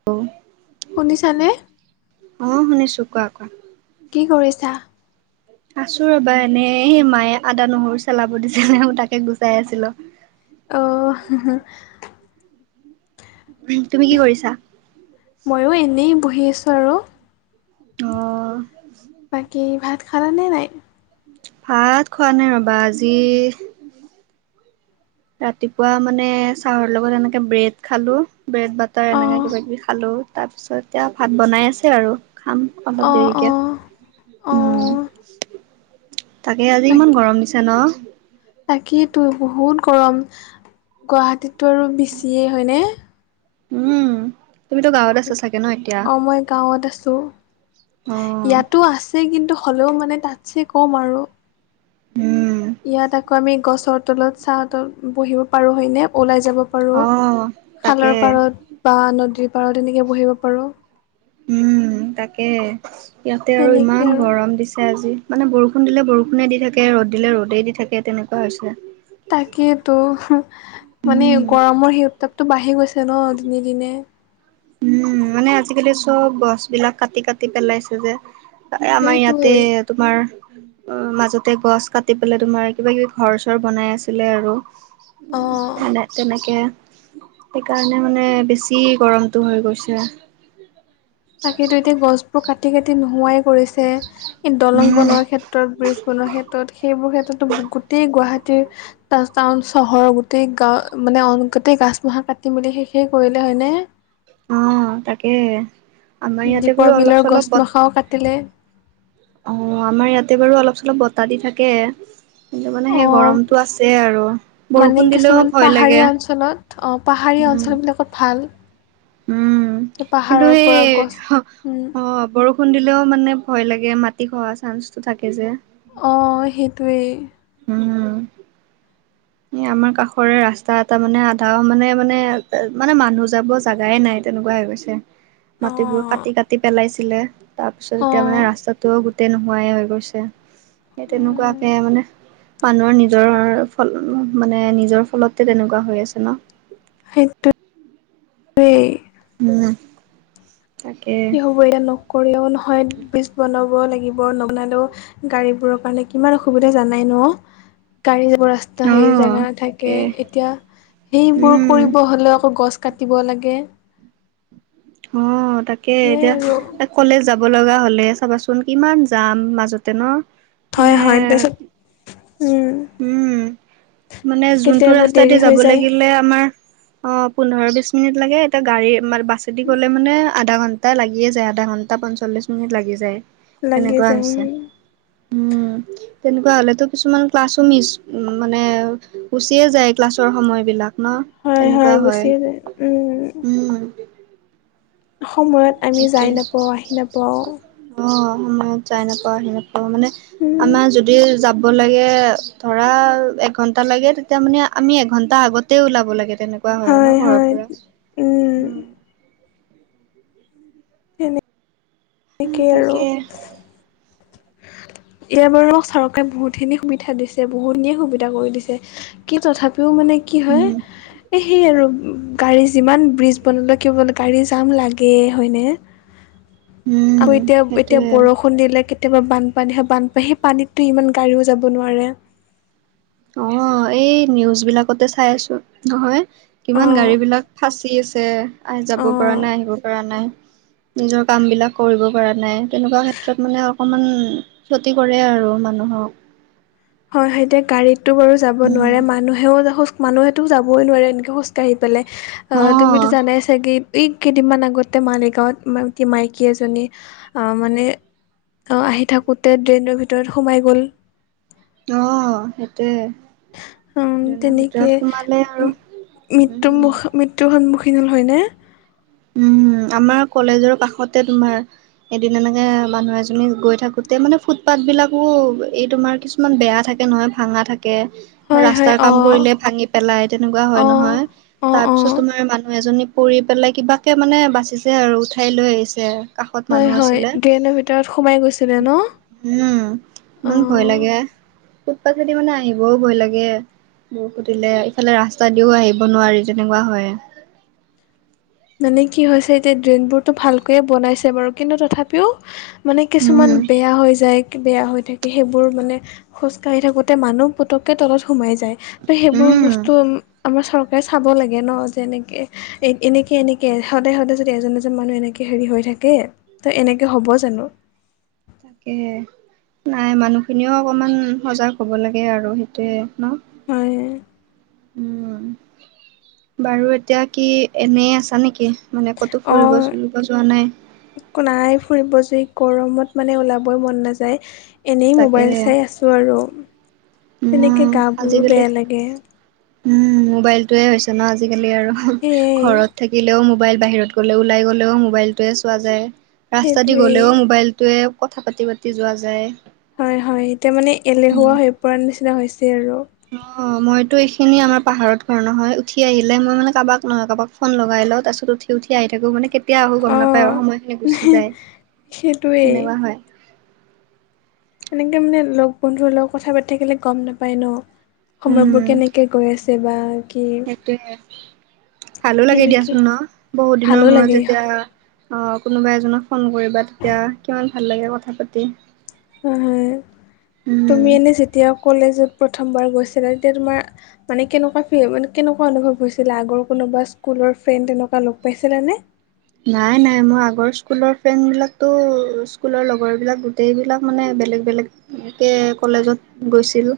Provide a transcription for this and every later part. [unintelligible] শুনিছানে? অ' শুনিছোঁ। কোৱা কোৱা? কি কৰিছা? আছোঁ ৰবা এনেই, সেই মায়ে আদা নহৰু চলাব দিছিলে তাকে গুচাই আছিলোঁ। অ'। তুমি কি কৰিছা? ময়ো এনেই বহি আছোঁ আৰু। অ'। বাকী ভাত খালানে নাই? ভাত খোৱা নাই ৰবা, আজি ৰাতিপুৱা মানে চাহৰ লগত এনেকে ব্ৰেড খালোঁ ব্ৰেড বাটাৰ এনেকে অ' কিব কিবি খালোঁ, তাৰপিছত এতিয়া ভাত বনাই আছে আৰু খাম। অলপ অ' দেৰিকে, অ' অ' উম। তাকে আজি ইমান বাকী গৰম দিছে ন'? তাকেইতো বহুত গৰম, গুৱাহাটীতটো আৰু বেছিয়ে হয়নে? উম, তুমিতো গাঁৱত আছা ছাগে। অ' মই গাঁৱত আছোঁ। অ', ইয়াতো আছে কিন্তু হ'লেও মানে তাতছে ক'ম আৰু। উম। ইয়াত আকৌ আমি গছৰ তলত চা তল বহিব পাৰো হয়, নে ওলাই যাব পাৰো অ', তাকে। খালৰ পাৰত বা নদীৰ পাৰত এনেকে বহিব পাৰো। উম, তাকে ইয়াতে আৰু তেনেকে ইমান আৰু। গৰম দিছে আজি। মানে বৰষুণ দিলে বৰষুণে দি থাকে ৰ'দ দিলে ৰ'দেই দি থাকে তেনেকুৱা হৈছে। তাকেইেতো মানে উম গৰমৰ সেই উত্তাপটো বাঢ়ি গৈছে ন' দিনে দিনে। উম, মানে আজিকালি চব গছ বিলাক কাটি কাটি পেলাইছে যে। আমাৰ ইয়াতে সেইটোৱেই তোমাৰ মাজতে গছ কাটি পেলাই তোমাৰ কিবা কিবি ঘৰ চৰ বনাই আছিলে আৰু। অ। উম, তেনে তেনেকে সেইকাৰণে মানে বেছি গৰম টো হৈ গৈছে। তাকেইো এতিয়া গছ বোৰ কাটি কাটি নোহোৱাই কৰিছে এই দলং উম বনোৱাৰ ক্ষেত্ৰত ব্ৰ্ৰীজ বনোৱাৰ ক্ষেত্ৰত সেইবোৰ ক্ষেত্ৰতো গোটেই গুৱাহাটীৰ টাউন চহৰৰ গোটেই গাঁও মানে গোটেই গাছ মোহা কাটি মেলি শেষেই কৰিলে হ'য়নে? অ', তাকে হে আমাৰ ইয়াতে দীপৰ বাৰু অলপ বিলৰ চলপ ব [unintelligible] কাটিলে অ', আমাৰ ইয়াতে বাৰু অলপ চলপ বতাহ দি থাকে। কিন্তু মানে অ সেই গৰমতটো আছে আৰু বৰষুণ দিলেও ভয় লাগে। অঁ', পাহাৰীয়া উম, অঞ্চলবিলাকত ভাল। উম, কিন্তু পাহাৰৰ সেই পৰা গছ অ', উম বৰষুন দিলেও মানে ভয় লাগে মাটি খহা চাঞ্চটো থাকে যে। অ', সেইটোৱেই। উম। এ আমাৰ কাষৰে ৰাস্তা এটা মানে আধা মানে মানে মানে মানুহ যাব জাগাই নাই। তেনেকুৱা হৈ গৈছে মাটিবোৰ অ', কাটি কাটি পেলাইছিলে। তাৰ পিছত এতিয়া মানে অ', ৰাস্তাটোও গোটেই নোহোৱাই হৈ গৈছে, সেই উম, তেনেকুৱাকে মানে মানুহৰ নিজৰ মানে নিজৰ ফলত তেনেকুৱা হৈ আছে ন'? সেইটোৱেই। উম। তাকে কি হ'ব এতিয়া, নকৰিলেও নহয় বীজ বনাব লাগিব নবনালেও গাড়ী বোৰৰ কাৰণে কিমান অসুবিধা জানাই ন'? গাড়ী যাব ৰাস্তা অ এ সেই জোগা নাথাকে তাকে এতিয়া সেইবোৰ উম কৰিব হ'লে আকৌ গছ কাটিব লাগে। অ', তাকে সেয়াই এতিয়া আৰু। কলেজ যাব লগা হ'লে চাবাচোন কিমান যাম মাজতে ন'? হয়, মানে হয়, তাৰপিছত উম। উম, মানে যোনটো কেতিয়াবা ৰাস্তাই দেৰি দি হৈ যাব যায় লাগিলে আমাৰ অ', পোন্ধৰ বিশ মিনিট লাগে, এতিয়া গাড়ী বাছে এদি গ'লে মানে আধা ঘণ্টা টা লাগিয়ে যায় আধা ঘণ্টা পঞ্চল্লিছ মিনিট লাগি যায়। লাগি সনেকুৱা যায় হৈছে উম। উম, তেনেকুৱা হ'লেতো কিছুমান ক্লাছো মিছ মানে গুচিয়ে যায় ক্লাছৰ সময়বিলাক ন'? হয়, তেনেকুৱা হয়, গুচিয়ে যায় উম, উম। সময়ত আমি যাই সেইটোৱে নাপাওঁ আহি নাপাওঁ। অ', সময়ত যাই নাপাও আহি নাপাও মানে উম, আমাৰ যদি যাব লাগে ধৰা এঘন্টা লাগে, তেতিয়া মানে আমি এঘন্টা আগত তে ওলাব লাগে তেনেকুৱা হয় ন' ঘৰৰ পৰা উম। সেনেকেই আৰু। তাকে এতিয়া বাৰু চৰকাৰে বহুতখিনি সুবিধা দিছে বহুতখিনিয়ে সুবিধা কৰি দিছে কি তথাপি ও মানে কি হয়, উম, এই সেই আৰু। গাড়ী যিমান ব্ৰিজ বনাল কি হ'ব গাড়ী জাম লাগেই হ'য়নে? আৰু উম, এতিয়া, এতিয়া বৰষু সেইটোৱে। লষুণ দিলে কেতিয়াবা বানপানীহে বানপান, সেই পানীতটো ইমান গাড়ীও যাব নোৱাৰে। অ' এই নিউজবিলাকতে চাই আছোঁ নহয়। অ কিমান গাড়ীবিলাক ফাঁচি আছে, আ, যাব পৰা অ নাই আহিব পৰা নাই। নিজৰ কামবিলাক কৰিব পৰা নাই, তেনেকুৱা ক্ষেত্ৰত মানে অকণমান ক্ষতি কৰে আৰু মানুহক। হয়, এতিয়া গাড়ীতটো বাৰু যাব উম নোৱাৰে, মানুহেও মানুহেতো যাবই নোৱাৰে এনেকে খোজ কাঢ়ি পেলাই, অ' তুমিতো জানাই চা চাগেই, এই কেইদিনমান আগতে মালিগাঁৱত মাইকী এজনী আ, মানে অ' আহি থাকোতে ড্ৰেইনৰ ভিতৰত সোমাই গ'ল। অ' সেইটোয়ে। উম, তেনেকে আৰু মৃত্যু উম। মুখ মৃত্যুৰ সন্মুখীন হ'ল হয়নে? উম, আমাৰ কলেজৰ কাষতে তোমাৰ এদিন এনেকে মানুহ এজনী গৈ থাকোতে মানে ফুটপাথবিলাকো এই তোমাৰ কিছু কিছুমান বেয়া থাকে নহয়, ভাঙা থাকে। বা হয় হয় ৰাস্তাৰ কাম অঁ কৰিলে ভাঙি পেলাই তেনেকুৱা হয় অঁ নহয়। অঁ অঁ তাৰপিছত তোমাৰ মানুহ এজনী পৰি পেলাই কিবাকে মানে বাচিছে আৰু, উঠাই লৈ আহিছে। কাষত হয় মানুহ হয়, আছিলে। ড্ৰেইনৰ ভিতৰত সোমাই গৈছিলে ন'? উম, ইমান ভয় অঁ লাগে, ফুটপাটেদি মানে আহিবও ভয় লাগে। দূৰ খুটিলে, ইফালে ৰাস্তা দিও আহিব নোৱাৰি যেনেকুৱা হয়। মানে কি হৈছে এতিয়া ড্ৰেইনবোৰটো ভালকৈয়ে বনাইছে বাৰু কিন্তু তথাপিও মানে কিছুমান উম, বেয়া হৈ যায়। বেয়া হৈ থাকে, সেইবোৰ মানে খোজকাঢ়ি থাকোঁতে মানুহ পটককৈ তলত সোমাই যায়। ত' সেইবোৰ বস্তু উম। আমাৰ চৰকাৰে চাব লাগে ন' যে এনেকে এ, এনেকে সেই এনেকে সদায় সদায় যদি এজন এজন মানুহ এনেকে হেৰি হৈ থাকে ত' এনেকে হ'ব জানো। তাকে। তাকেহে। নাই, মানুহখিনিও অকণমান সজাগ হ'ব লাগে আৰু সেইটোৱে ন'? হয়। উম, বাৰু এতিয়া কি এনেই আছা নেকি? মানে ক'তো অ ফুৰিব চোৰিব যোৱা নাই? একো নাই ফুৰিব, যি গৰমত মানে ওলাবই মন নাযায়। এনেই মোবাইল তাকেহে চাই আছোঁ আৰু। উম তেনেকে গাবোৰো আজিকালি বেয়া লাগে। উম, মোবাইলটোৱে হৈছে ন' আজিকালি আৰু সেয়াই ঘৰত থাকিলেও মোবাইল, বাহিৰত গ'লে ওলাই গ'লেও মোবাইলটোৱে চোৱা যায়। ৰাস্তা দি সেইটোৱেই গলেও মোবাইলটোৱে কথা পাতি পাতি যোৱা যায়। হয় হয়, এতিয়া মানে উম এলেহুৱা হৈ পৰাৰ নিচিনা হৈছে আৰু। অ' মইতো এইখিনি আমাৰ পাহাৰত ঘৰ নহয়, উঠি আহিলে মই মানে কাৰোবাক নহয় কাৰোবাক ফোন লগাই লওঁ তাৰাছত উঠি উঠি আহি থাকোঁ মানে কেতিয়া আহোঁ গম অ নাপায় আৰু সময়খিনি গুচি যায়, সেইটোৱেই সেনেকুৱা হয়। এনেকে মানে লগ বন্ধুৰ লগত কথা পাতি থাকিলে গম নাপায় ন' সময়বোৰ উম কেনেকে কে গৈ আছে বা কি সেইটোয়ে, ভালো লাগে সেনেকে দিয়াচোন ন' বহুত ভালো দিনৰ মূৰত লাগে যেতিয়া অ' কোনোবা এজনক ফোন কৰিবা তেতিয়া কিমান ভাল লাগে কথা পাতি। হয় হয়, তুমি উম এনেই যেতিয়া কলেজত প্ৰথমবাৰ গৈছিলা তেতিয়া তোমাৰ মানে কেনেকুৱা ফি কেনেকুৱা অনুভৱ হৈছিলে, আগৰ কোনোবা স্কুলৰ ফ্ৰেণ্ড তেনেকুৱা লগ পাইছিলানে? নাই নাই, মই আগৰ স্কুলৰ ফ্ৰেণ্ডবিলাকতো স্কুলৰ লগৰবিলাক গোটেইবিলাক মানে বেলেগ বেলেগ এনেকে কলেজত গৈছিল,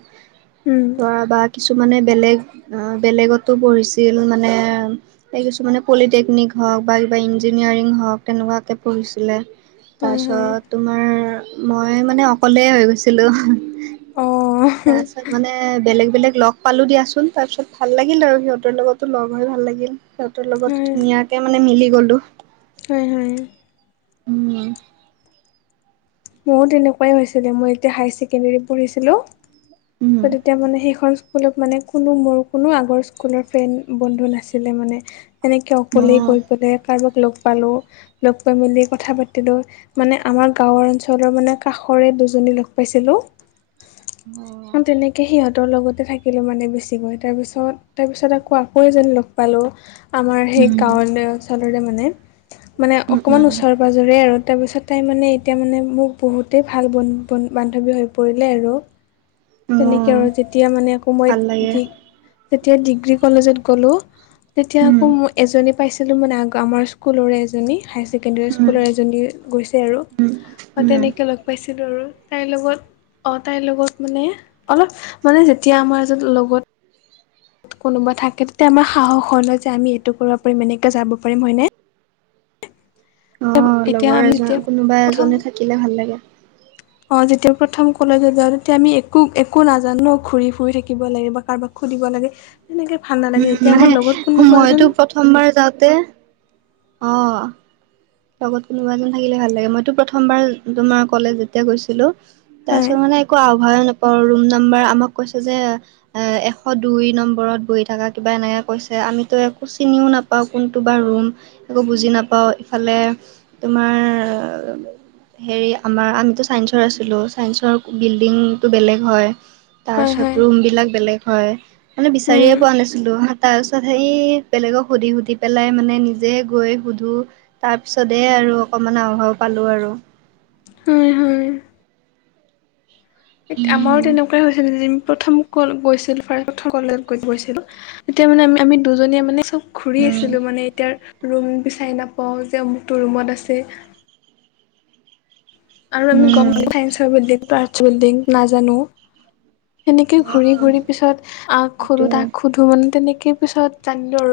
উম ধৰা বাট কিছুমানে বেলেগ বেলেগতো পঢ়িছিল মানে এই কিছুমানে পলিটেকনিক হওক বা বা ইঞ্জিনিয়াৰিং হওক তেনেকুৱাকে পঢ়িছিলে হয় হয় তাৰপিছত তোমাৰ মই মানে অকলে হৈ গৈছিলো অ তাৰ মানে বেলেগ, বেলেগ লগ পালোঁ দিয়াচোন তাৰপিছত ভাল লাগিল আৰু সিহঁতৰ লগতো লগ হৈ ভাল লাগিল। সিহঁতৰ হয় লগত ধুনীয়াকে মানে মিলি গ'লো। হয় হয় উম। ময়ো তেনেকুৱাই হৈছিলে মই এতিয়া হাই ছেকেণ্ডেৰী পঢ়িছিলোঁ ত তেতিয়া উম মানে সেইখন স্কুলত মানে কোনো মোৰ কোনো আগৰ স্কুলৰ ফ্ৰেণ্ড বন্ধু নাছিলে মানে এনেকে অকলে অ'। গৈ পেলাই কাৰোবাক লগ ল'গ পালো মেলি কথা পাতিলো মানে আমাৰ গাওঁৰ অন তলৰ মানে কাষৰে দুজনী লগ পাইছিলোঁ অহ। তাকে সিহঁতৰ লগতে থাকিলোঁ মানে বেছিকৈ তাৰপিছত তাৰপিছত আকৌ, আকৌ এজনী লগ পালোঁ। আমাৰ উম সেই গাঁৱৰ অঞ্চলৰে মানে মানে উম অকণমান ওচৰে পাজৰে আৰু তাৰপিছত তাই মানে এতিয়া মানে মোক বহুতেই ভাল বন্ধু ব বান্ধৱী হৈ পৰিলে আৰু। উম তেনেকে আৰু অ' যেতিয়া মানে আকৌ মই ভাল লাগে ডি যেতিয়া ডিগ্ৰী কলেজত গ'লোঁ তেতিয়া উম আকৌ মই এজনী পাইছিলো মানে আগৰে আমাৰ স্কুলৰে এজনী হায়াৰ ছেকেণ্ডৰী উম স্কুলৰ এ জনী গৈছে আৰু অ', উম। তেনেকৈ লগ পাইছিলোঁ আৰু তাইৰ লগত অ', তাইৰ লগত মানে অলপ মানে যেতিয়া আমাৰ এজন লগত কোনোবা থাকে তেতিয়া আমাৰ সাহস হয় লয় যে আমি এইটো কৰিব পাৰিম এনেকে যাব পাৰিম হয়নে। অ', এতিয়া লগৰ আমি যেতিয়া এজন কোনোবা প্ৰথম এজনে থাকিলে ভাল লাগে। [inaudible] অ', যেতিয়া প্ৰথম কলেজত যাওঁ তেতিয়া আমি একো একো নাজানো ঘূৰি ফুৰি থাকিব লাগে বা কাৰোবাক সুধিব লাগে। এনেকে উম, নাই মইতো প্ৰথমবাৰ যাওঁতে অ' লগত কোনোবা এজন থাকিলে ভাল লাগে মইতো প্ৰথমবাৰ তোমাৰ কলেজ যেতিয়া গৈছিলোঁ হয় তাৰপিছত মানে একো আও নাপাওঁ ৰুম নাম্বাৰ আমাক কৈছে যে এ এশ দুই নম্বৰত বহি থকা কিবা এনেকে কৈছে আমিতো একো চিনিও নাপাওঁ। পাওঁ কোনটো বা ৰুম একো বুজি নাপাওঁ ইফালে তোমাৰ হেৰি আমাৰ আমিতো চাইন্সৰ আছিলোঁ চায়েন্সৰ বিল্ডিংটো বেলেগ হয়। তাৰ হয় পিছত হয় ৰুম বিলাক বেলেগ হয় মানে বিচাৰিয়ে উম পোৱা নাছিলোঁ। তাৰ পিছত সেই বেলেগক সুধি, সুধি পেলাই মানে নিজে গৈ সুধো তাৰ পিছতেহ আৰু অকনমান আও ভাও পালো আৰু। হয়, হয়। আমাৰো উম তেনেকুৱাই হৈছে নে প্ৰথম ক গৈছিল ফাৰ্ষ্ট প্ৰথম কলেজ গৈ গৈছিলোঁ তেতিয়া মানে আমি, আমি দুজনীয়ে মানে চব ঘুৰি উম আছিলো মানে এতিয়াৰ ৰুম বিচাৰি নাপাও যে অমুক তটো ৰুমত আছে আৰু আমি উম গ'ম প চাইস্নসৰ বিল্ডিং আৰ্টচ বিল্ডিং নাজানোঁ সেনেকে অ ঘূৰি ঘূৰি পিছত আ খো ত সেইটোৱে সুধোঁ মানে তেনেকেই পিছত জানিলোঁ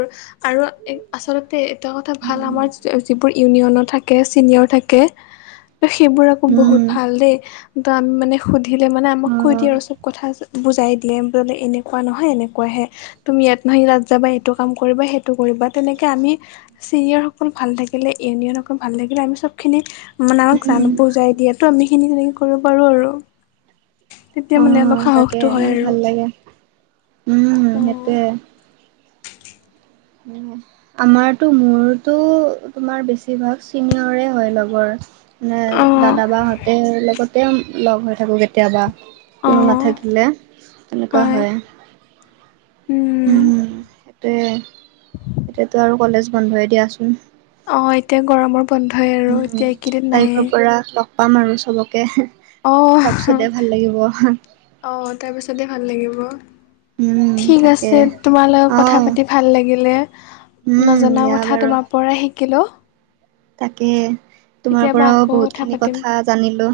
আৰু আৰু আচলতে এটা কথা ভাল আমাৰ যিবোৰ ইউনিয়নৰ থাকে চিনিয়ৰ থাকে সেইবোৰ আকৌ বহুত উম ভাল দেই তো আমি মানে সুধিলে মানে আমাক অ কৈ দিয়ে আমাক চব কথা বুজাই দিয়ে বলে এনেকুৱা নহয় এনেকুৱাহে তুমি ইয়াত নহয় তাত যাবা এইটো কাম কৰিবা সেইটো কৰিবা তেনেকে আমি চিনিয়ৰসকল ভাল থাকিলে ইউনিয়নসকল ভাল থাকিলে আমি চবখিনি মানে আমাক জান উম বুজাই দিয় তো আমি খিনি তেনেকে কৰিব পাৰো আৰু তেতিয়া অ মানে অলপ তাকে সাহসটো হয় আৰু ভাল লাগে উম অ সেইটোয়ে উম, হুম। আমাৰতো মোৰতো তোমাৰ বেছিভাগ চিনিয়ৰে হয় লগৰ। মানে দাদা বাাহঁতে লগতে লগ হৈ থাকো কেতিয়াবা। কোনো অ', নাথাকিলে তেনেকুৱা হয়। উম সেইটোৱে এতিয়তো আৰু কলেজ বন্ধই দিয়াচোন। অ, এতিয়া গৰমৰ বন্ধই আৰু এতিয়া একেইদিন নাইয়েই। কৰা ল [unintelligible] পাম আৰু চবকে। অ', তাৰপিছতে ভাল লাগিব। অ, তাৰ পিছতে ভাল লাগিব। উম ঠিক তাকে। আছে তোমাল লগত কথা অহ পাতি ভাল লাগিলে। উম নজনা দিয়া কথা বাৰু তোমাৰ পৰাই শিকিলোঁ। তাকে তোমাৰ কেতিয়াবা পৰাও আকৌ বহুত খিনি পাতিম কথা জানিলো।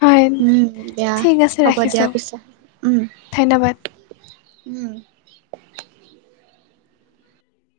হয় উম, দিয়া ঠিক আছে হ'ব। দিয়া ৰাখিছোঁ পিছে। উম, ধন্যবাদ উম,